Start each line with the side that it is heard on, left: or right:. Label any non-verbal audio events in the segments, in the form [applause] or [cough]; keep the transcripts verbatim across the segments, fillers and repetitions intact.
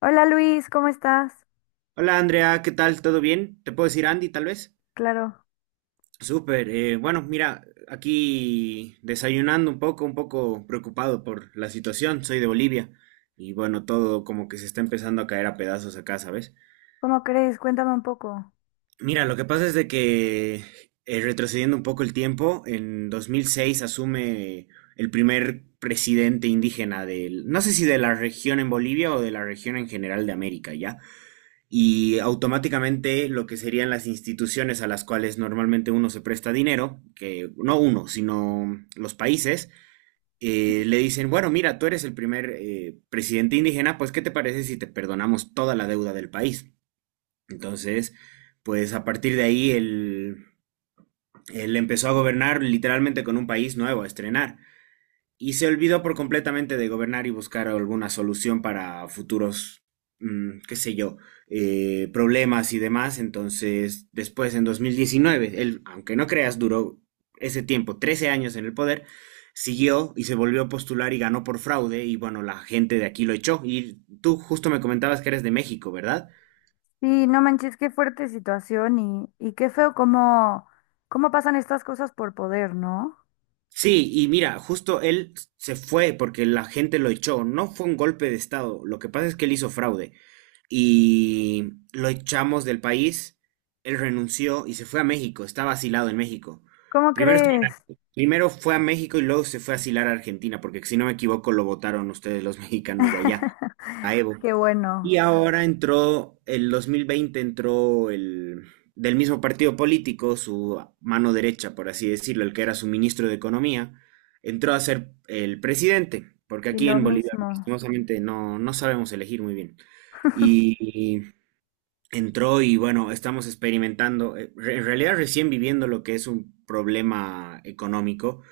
left: Hola Luis, ¿cómo estás?
right: Hola Andrea, ¿qué tal? ¿Todo bien? ¿Te puedo decir Andy, tal vez?
left: Claro,
right: Súper. Eh, bueno, mira, aquí desayunando un poco, un poco preocupado por la situación. Soy de Bolivia y bueno, todo como que se está empezando a caer a pedazos acá, ¿sabes?
left: ¿cómo crees? Cuéntame un poco.
right: Mira, lo que pasa es de que eh, retrocediendo un poco el tiempo, en dos mil seis asume el primer presidente indígena del, no sé si de la región en Bolivia o de la región en general de América, ¿ya? Y automáticamente lo que serían las instituciones a las cuales normalmente uno se presta dinero, que no uno, sino los países, eh, le dicen, bueno, mira, tú eres el primer eh, presidente indígena, pues ¿qué te parece si te perdonamos toda la deuda del país? Entonces, pues a partir de ahí él, él empezó a gobernar literalmente con un país nuevo, a estrenar y se olvidó por completamente de gobernar y buscar alguna solución para futuros, mm, qué sé yo, eh, problemas y demás. Entonces, después en dos mil diecinueve él, aunque no creas, duró ese tiempo, trece años en el poder, siguió y se volvió a postular y ganó por fraude y bueno, la gente de aquí lo echó. Y tú justo me comentabas que eres de México, ¿verdad?
left: Sí, no manches, qué fuerte situación y, y qué feo cómo, cómo pasan estas cosas por poder, ¿no?
right: Sí, y mira, justo él se fue porque la gente lo echó. No fue un golpe de estado. Lo que pasa es que él hizo fraude. Y lo echamos del país. Él renunció y se fue a México. Estaba asilado en México.
left: ¿Cómo
right: Primero,
left: crees?
right: primero fue a México y luego se fue a asilar a Argentina, porque si no me equivoco lo votaron ustedes los [laughs] mexicanos de allá a
left: [laughs]
right: Evo.
left: Qué
right: Y
left: bueno.
right: ahora entró, el dos mil veinte entró el del mismo partido político, su mano derecha, por así decirlo, el que era su ministro de Economía, entró a ser el presidente, porque
left: Y
right: aquí
left: lo
right: en Bolivia,
left: mismo.
right: lastimosamente, no, no sabemos elegir muy bien. Y entró y bueno, estamos experimentando, eh, re- en realidad recién viviendo lo que es un problema económico.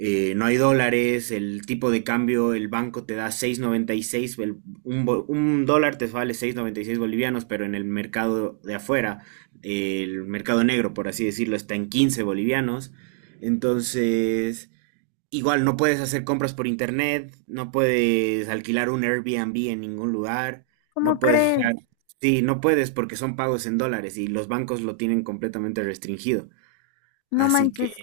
right: Eh, no hay dólares, el tipo de cambio, el banco te da seis noventa y seis, el- un, bo- un dólar te vale seis noventa y seis bolivianos, pero en el mercado de afuera, el mercado negro, por así decirlo, está en quince bolivianos. Entonces, igual no puedes hacer compras por internet, no puedes alquilar un Airbnb en ningún lugar, no
left: ¿Cómo
right: puedes
left: crees?
right: usar, sí, no puedes porque son pagos en dólares y los bancos lo tienen completamente restringido.
left: No
right: Así que
left: manches,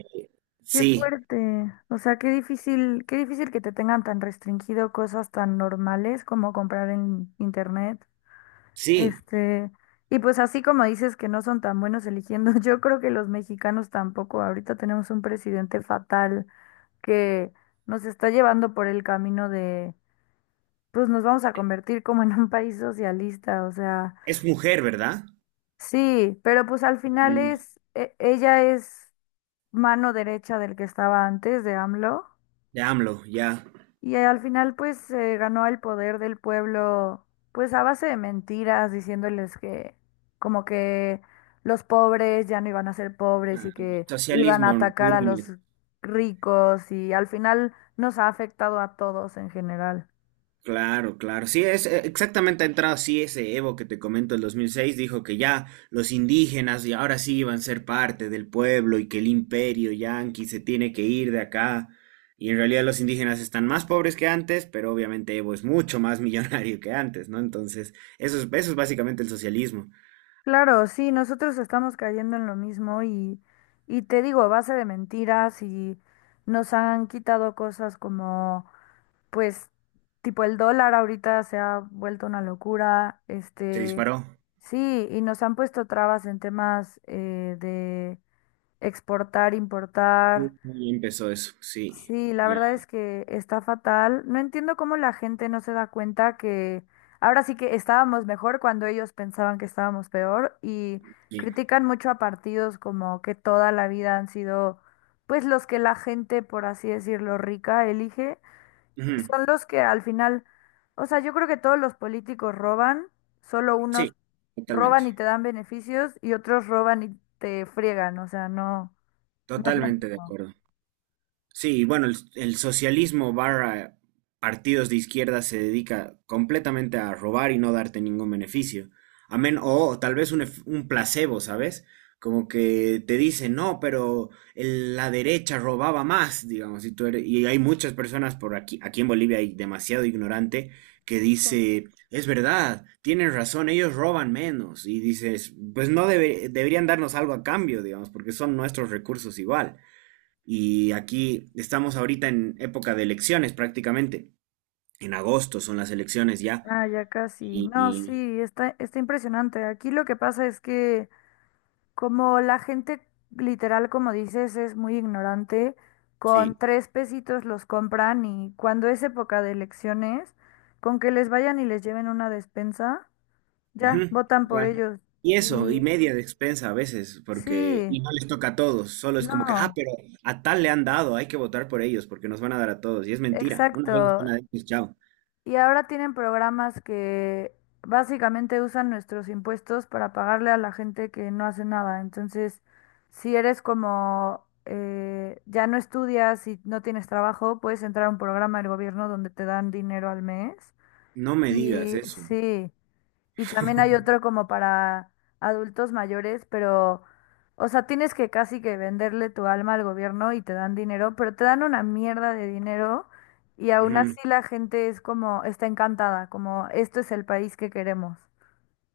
left: qué
right: sí,
left: fuerte. O sea, qué difícil, qué difícil que te tengan tan restringido cosas tan normales como comprar en internet.
right: sí,
left: Este, y pues así como dices que no son tan buenos eligiendo, [laughs] yo creo que los mexicanos tampoco. Ahorita tenemos un presidente fatal que nos está llevando por el camino de, pues nos vamos a convertir como en un país socialista, o sea,
right: es mujer, ¿verdad?
left: sí, pero pues al final
right: Mm.
left: es, e- ella es mano derecha del que estaba antes de A M L O.
right: De AMLO, ya.
left: Y al final pues se ganó el poder del pueblo pues a base de mentiras, diciéndoles que como que los pobres ya no iban a ser pobres
right: Ah,
left: y que iban a
right: socialismo
left: atacar
right: puro
left: a
right: y
left: los ricos y al final nos ha afectado a todos en general.
right: claro, claro. Sí, es eh, exactamente ha entrado así ese Evo que te comento el dos mil seis dijo que ya los indígenas y ahora sí iban a ser parte del pueblo y que el imperio yanqui se tiene que ir de acá. Y en realidad los indígenas están más pobres que antes, pero obviamente Evo es mucho más [laughs] millonario que antes, ¿no? Entonces, eso es, eso es básicamente el socialismo.
left: Claro, sí, nosotros estamos cayendo en lo mismo y, y te digo, a base de mentiras y nos han quitado cosas como pues tipo el dólar ahorita se ha vuelto una locura,
right: Se
left: este,
right: disparó.
left: sí, y nos han puesto trabas en temas eh, de exportar, importar.
right: Y empezó eso, sí.
left: Sí, la
right: Ya,
left: verdad es que está fatal. No entiendo cómo la gente no se da cuenta que ahora sí que estábamos mejor cuando ellos pensaban que estábamos peor y
right: sí.
left: critican mucho a partidos como que toda la vida han sido pues los que la gente, por así decirlo, rica elige
right: Ujú,
left: son los que al final, o sea, yo creo que todos los políticos roban, solo unos
right: sí, totalmente.
left: roban y te dan beneficios y otros roban y te friegan, o sea, no, no es lo
right: Totalmente de
left: mismo.
right: acuerdo. Sí, bueno, el, el socialismo barra partidos de izquierda se dedica completamente a robar y no darte ningún beneficio. Amén, o tal vez un, ef- un placebo, ¿sabes? Como que te dicen, no, pero el- la derecha robaba más, digamos, y tú eres- y hay muchas personas por aquí, aquí en Bolivia hay demasiado ignorante que
left: Sí.
right: dice, es verdad, tienen razón, ellos roban menos, y dices, pues no debe- deberían darnos algo a cambio, digamos, porque son nuestros recursos igual. Y aquí estamos ahorita en época de elecciones prácticamente. En agosto son las elecciones ya.
left: Ah, ya casi.
right: Y
left: No,
right: y-
left: sí, está, está impresionante. Aquí lo que pasa es que como la gente literal, como dices, es muy ignorante, con
right: sí.
left: tres pesitos los compran y cuando es época de elecciones, con que les vayan y les lleven una despensa, ya,
right: Ujú,
left: votan por
right: igual.
left: ellos.
right: Y eso, y
left: Y
right: media de expensa a veces, porque
left: sí,
right: y no les toca a todos, solo es como que, ah,
left: no,
right: pero a tal le han dado, hay que votar por ellos porque nos van a dar a todos. Y es mentira. Una vez,
left: exacto.
right: una vez, pues, chao.
left: Y ahora tienen programas que básicamente usan nuestros impuestos para pagarle a la gente que no hace nada. Entonces, si eres como eh, ya no estudias y no tienes trabajo, puedes entrar a un programa del gobierno donde te dan dinero al mes.
right: No me digas
left: Y
right: eso.
left: sí. Y también hay otro
right: [laughs]
left: como para adultos mayores, pero, o sea, tienes que casi que venderle tu alma al gobierno y te dan dinero, pero te dan una mierda de dinero y aún
right: Ujú,
left: así la gente es como, está encantada, como, esto es el país que queremos.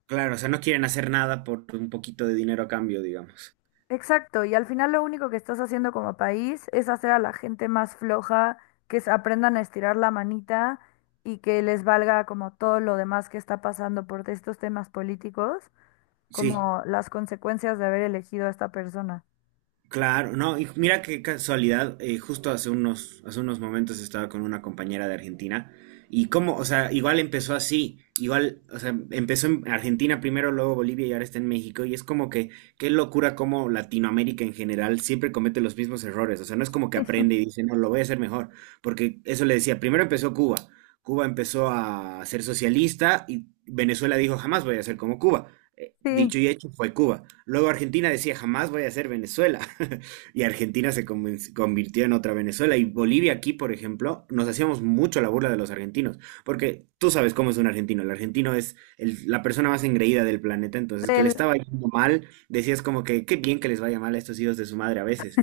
right: claro, o sea, no quieren hacer nada por un poquito de dinero a cambio, digamos.
left: Exacto, y al final lo único que estás haciendo como país es hacer a la gente más floja, que se aprendan a estirar la manita y que les valga como todo lo demás que está pasando por estos temas políticos,
right: Sí.
left: como las consecuencias de haber elegido a esta persona.
right: Claro, no, y mira qué casualidad, eh, justo hace unos, hace unos momentos estaba con una compañera de Argentina y cómo, o sea, igual empezó así, igual, o sea, empezó en Argentina primero, luego Bolivia y ahora está en México y es como que, qué locura cómo Latinoamérica en general siempre comete los mismos errores, o sea, no es como que
left: [laughs] Sí,
right: aprende y dice, no, lo voy a hacer mejor, porque eso le decía, primero empezó Cuba, Cuba empezó a ser socialista y Venezuela dijo, jamás voy a ser como Cuba. Eh,
left: sí,
right: Dicho y hecho fue Cuba. Luego Argentina decía, jamás voy a ser Venezuela. [laughs] Y Argentina se conven- convirtió en otra Venezuela. Y Bolivia aquí, por ejemplo, nos hacíamos mucho la burla de los argentinos. Porque tú sabes cómo es un argentino. El argentino es el- la persona más engreída del planeta. Entonces, que le
left: del...
right: estaba yendo mal, decías como que, qué bien que les vaya mal a estos hijos de su madre a veces.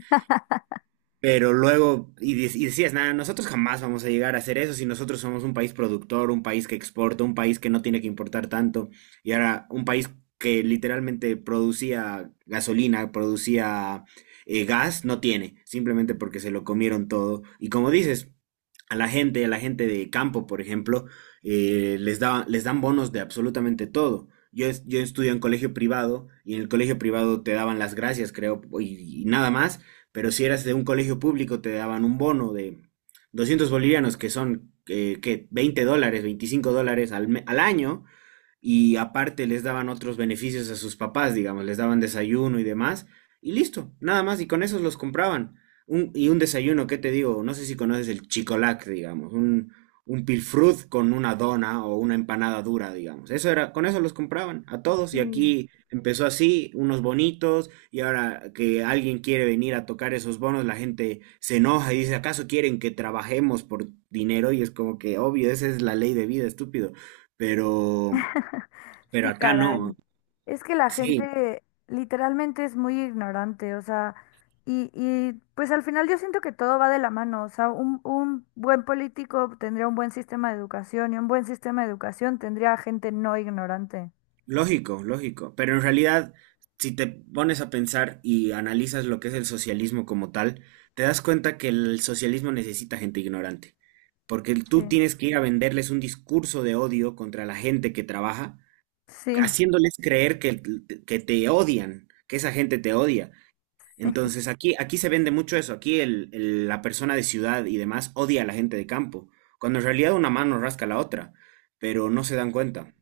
right: Pero luego, y, de- y decías, nada, nosotros jamás vamos a llegar a hacer eso si nosotros somos un país productor, un país que exporta, un país que no tiene que importar tanto. Y ahora, un país que literalmente producía gasolina, producía eh, gas, no tiene, simplemente porque se lo comieron todo. Y como dices, a la gente, a la gente de campo, por ejemplo, eh, les da, les dan bonos de absolutamente todo. Yo, es- yo estudio en colegio privado y en el colegio privado te daban las gracias, creo, y y nada más. Pero si eras de un colegio público, te daban un bono de doscientos bolivianos, que son, eh, ¿qué? veinte dólares, veinticinco dólares al, me- al año, y aparte les daban otros beneficios a sus papás, digamos, les daban desayuno y demás, y listo, nada más, y con esos los compraban. Un- y un desayuno, ¿qué te digo? No sé si conoces el chicolac, digamos, un, un pilfrut con una dona o una empanada dura, digamos. Eso era, con eso los compraban a todos, y
left: Sí,
right: aquí empezó así, unos bonitos, y ahora que alguien quiere venir a tocar esos bonos, la gente se enoja y dice, ¿acaso quieren que trabajemos por dinero? Y es como que, obvio, esa es la ley de vida, estúpido. Pero
left: [laughs]
right: pero
left: sí,
right: acá no,
left: caray. Es que la
right: sí,
left: gente literalmente es muy ignorante, o sea, y, y pues al final yo siento que todo va de la mano, o sea, un, un buen político tendría un buen sistema de educación y un buen sistema de educación tendría gente no ignorante.
right: lógico, lógico. Pero en realidad, si te pones a pensar y analizas lo que es el socialismo como tal, te das cuenta que el socialismo necesita gente ignorante. Porque tú
left: Sí,
right: tienes que ir a venderles un discurso de odio contra la gente que trabaja,
left: sí.
right: haciéndoles creer que, que te odian, que esa gente te odia. Entonces aquí, aquí se vende mucho eso. Aquí el- el- la persona de ciudad y demás odia a la gente de campo, cuando en realidad una mano rasca la otra, pero no se dan cuenta.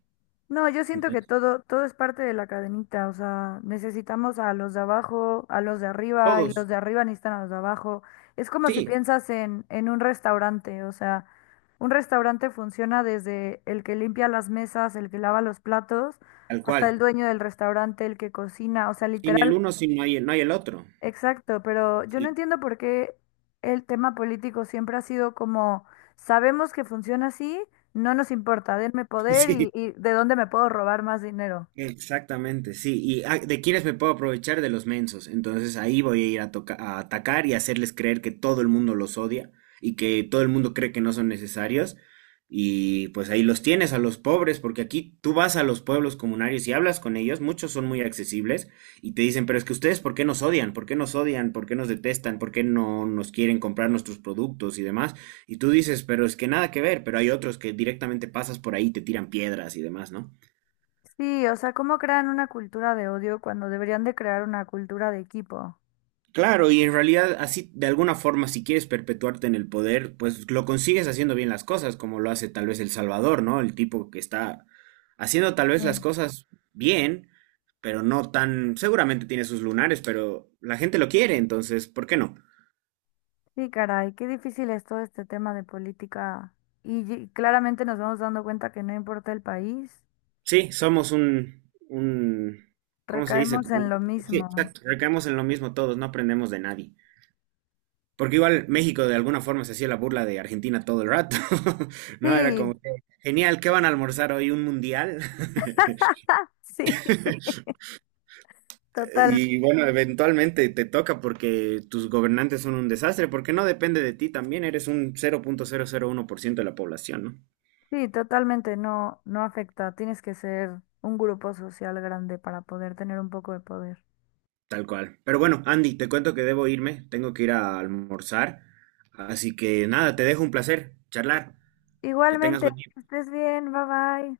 left: No, yo siento que todo, todo es parte de la cadenita, o sea, necesitamos a los de abajo, a los de arriba, y
right: Todos,
left: los de arriba necesitan a los de abajo. Es como si
right: sí,
left: piensas en, en un restaurante, o sea, un restaurante funciona desde el que limpia las mesas, el que lava los platos,
right: tal
left: hasta el
right: cual.
left: dueño del restaurante, el que cocina, o sea,
right: Sin el
left: literal.
right: uno, sin no hay, no hay el otro.
left: Exacto, pero yo no
right: Sí,
left: entiendo por qué el tema político siempre ha sido como, sabemos que funciona así, no nos importa, denme
right: [laughs]
left: poder y,
right: sí,
left: y de dónde me puedo robar más dinero.
right: exactamente, sí. ¿Y ah, de quiénes me puedo aprovechar? De los mensos. Entonces ahí voy a ir a, toca- a atacar y hacerles creer que todo el mundo los odia y que todo el mundo cree que no son necesarios. Y pues ahí los tienes a los pobres, porque aquí tú vas a los pueblos comunarios y hablas con ellos, muchos son muy accesibles y te dicen, pero es que ustedes, ¿por qué nos odian? ¿Por qué nos odian? ¿Por qué nos detestan? ¿Por qué no nos quieren comprar nuestros productos y demás? Y tú dices, pero es que nada que ver, pero hay otros que directamente pasas por ahí, y te tiran piedras y demás, ¿no?
left: Sí, o sea, ¿cómo crean una cultura de odio cuando deberían de crear una cultura de equipo?
right: Claro, y en realidad así, de alguna forma, si quieres perpetuarte en el poder, pues lo consigues haciendo bien las cosas, como lo hace tal vez El Salvador, ¿no? El tipo que está haciendo tal vez las
left: Mm.
right: cosas bien, pero no tan, seguramente tiene sus lunares, pero la gente lo quiere, entonces, ¿por qué no?
left: Sí, caray, qué difícil es todo este tema de política. Y, ye- claramente nos vamos dando cuenta que no importa el país,
right: Sí, somos un, un, ¿cómo se dice?
left: recaemos en
right: Como,
left: lo
right: sí,
left: mismo.
right: exacto, recaemos en lo mismo todos, no aprendemos de nadie. Porque igual México de alguna forma se hacía la burla de Argentina todo el rato, [laughs] ¿no? Era
left: Sí,
right: como, que, genial, ¿qué van a almorzar hoy? ¿Un mundial?
left: [laughs] sí,
right: [laughs]
left: totalmente.
right: Y bueno, eventualmente te toca porque tus gobernantes son un desastre, porque no depende de ti también, eres un cero punto cero cero punto uno por ciento de la población, ¿no?
left: Sí, totalmente no, no afecta. Tienes que ser un grupo social grande para poder tener un poco de poder.
right: Tal cual. Pero bueno, Andy, te cuento que debo irme, tengo que ir a almorzar, así que nada, te dejo un placer charlar, que tengas
left: Igualmente,
right: buen día.
left: que estés bien, bye bye.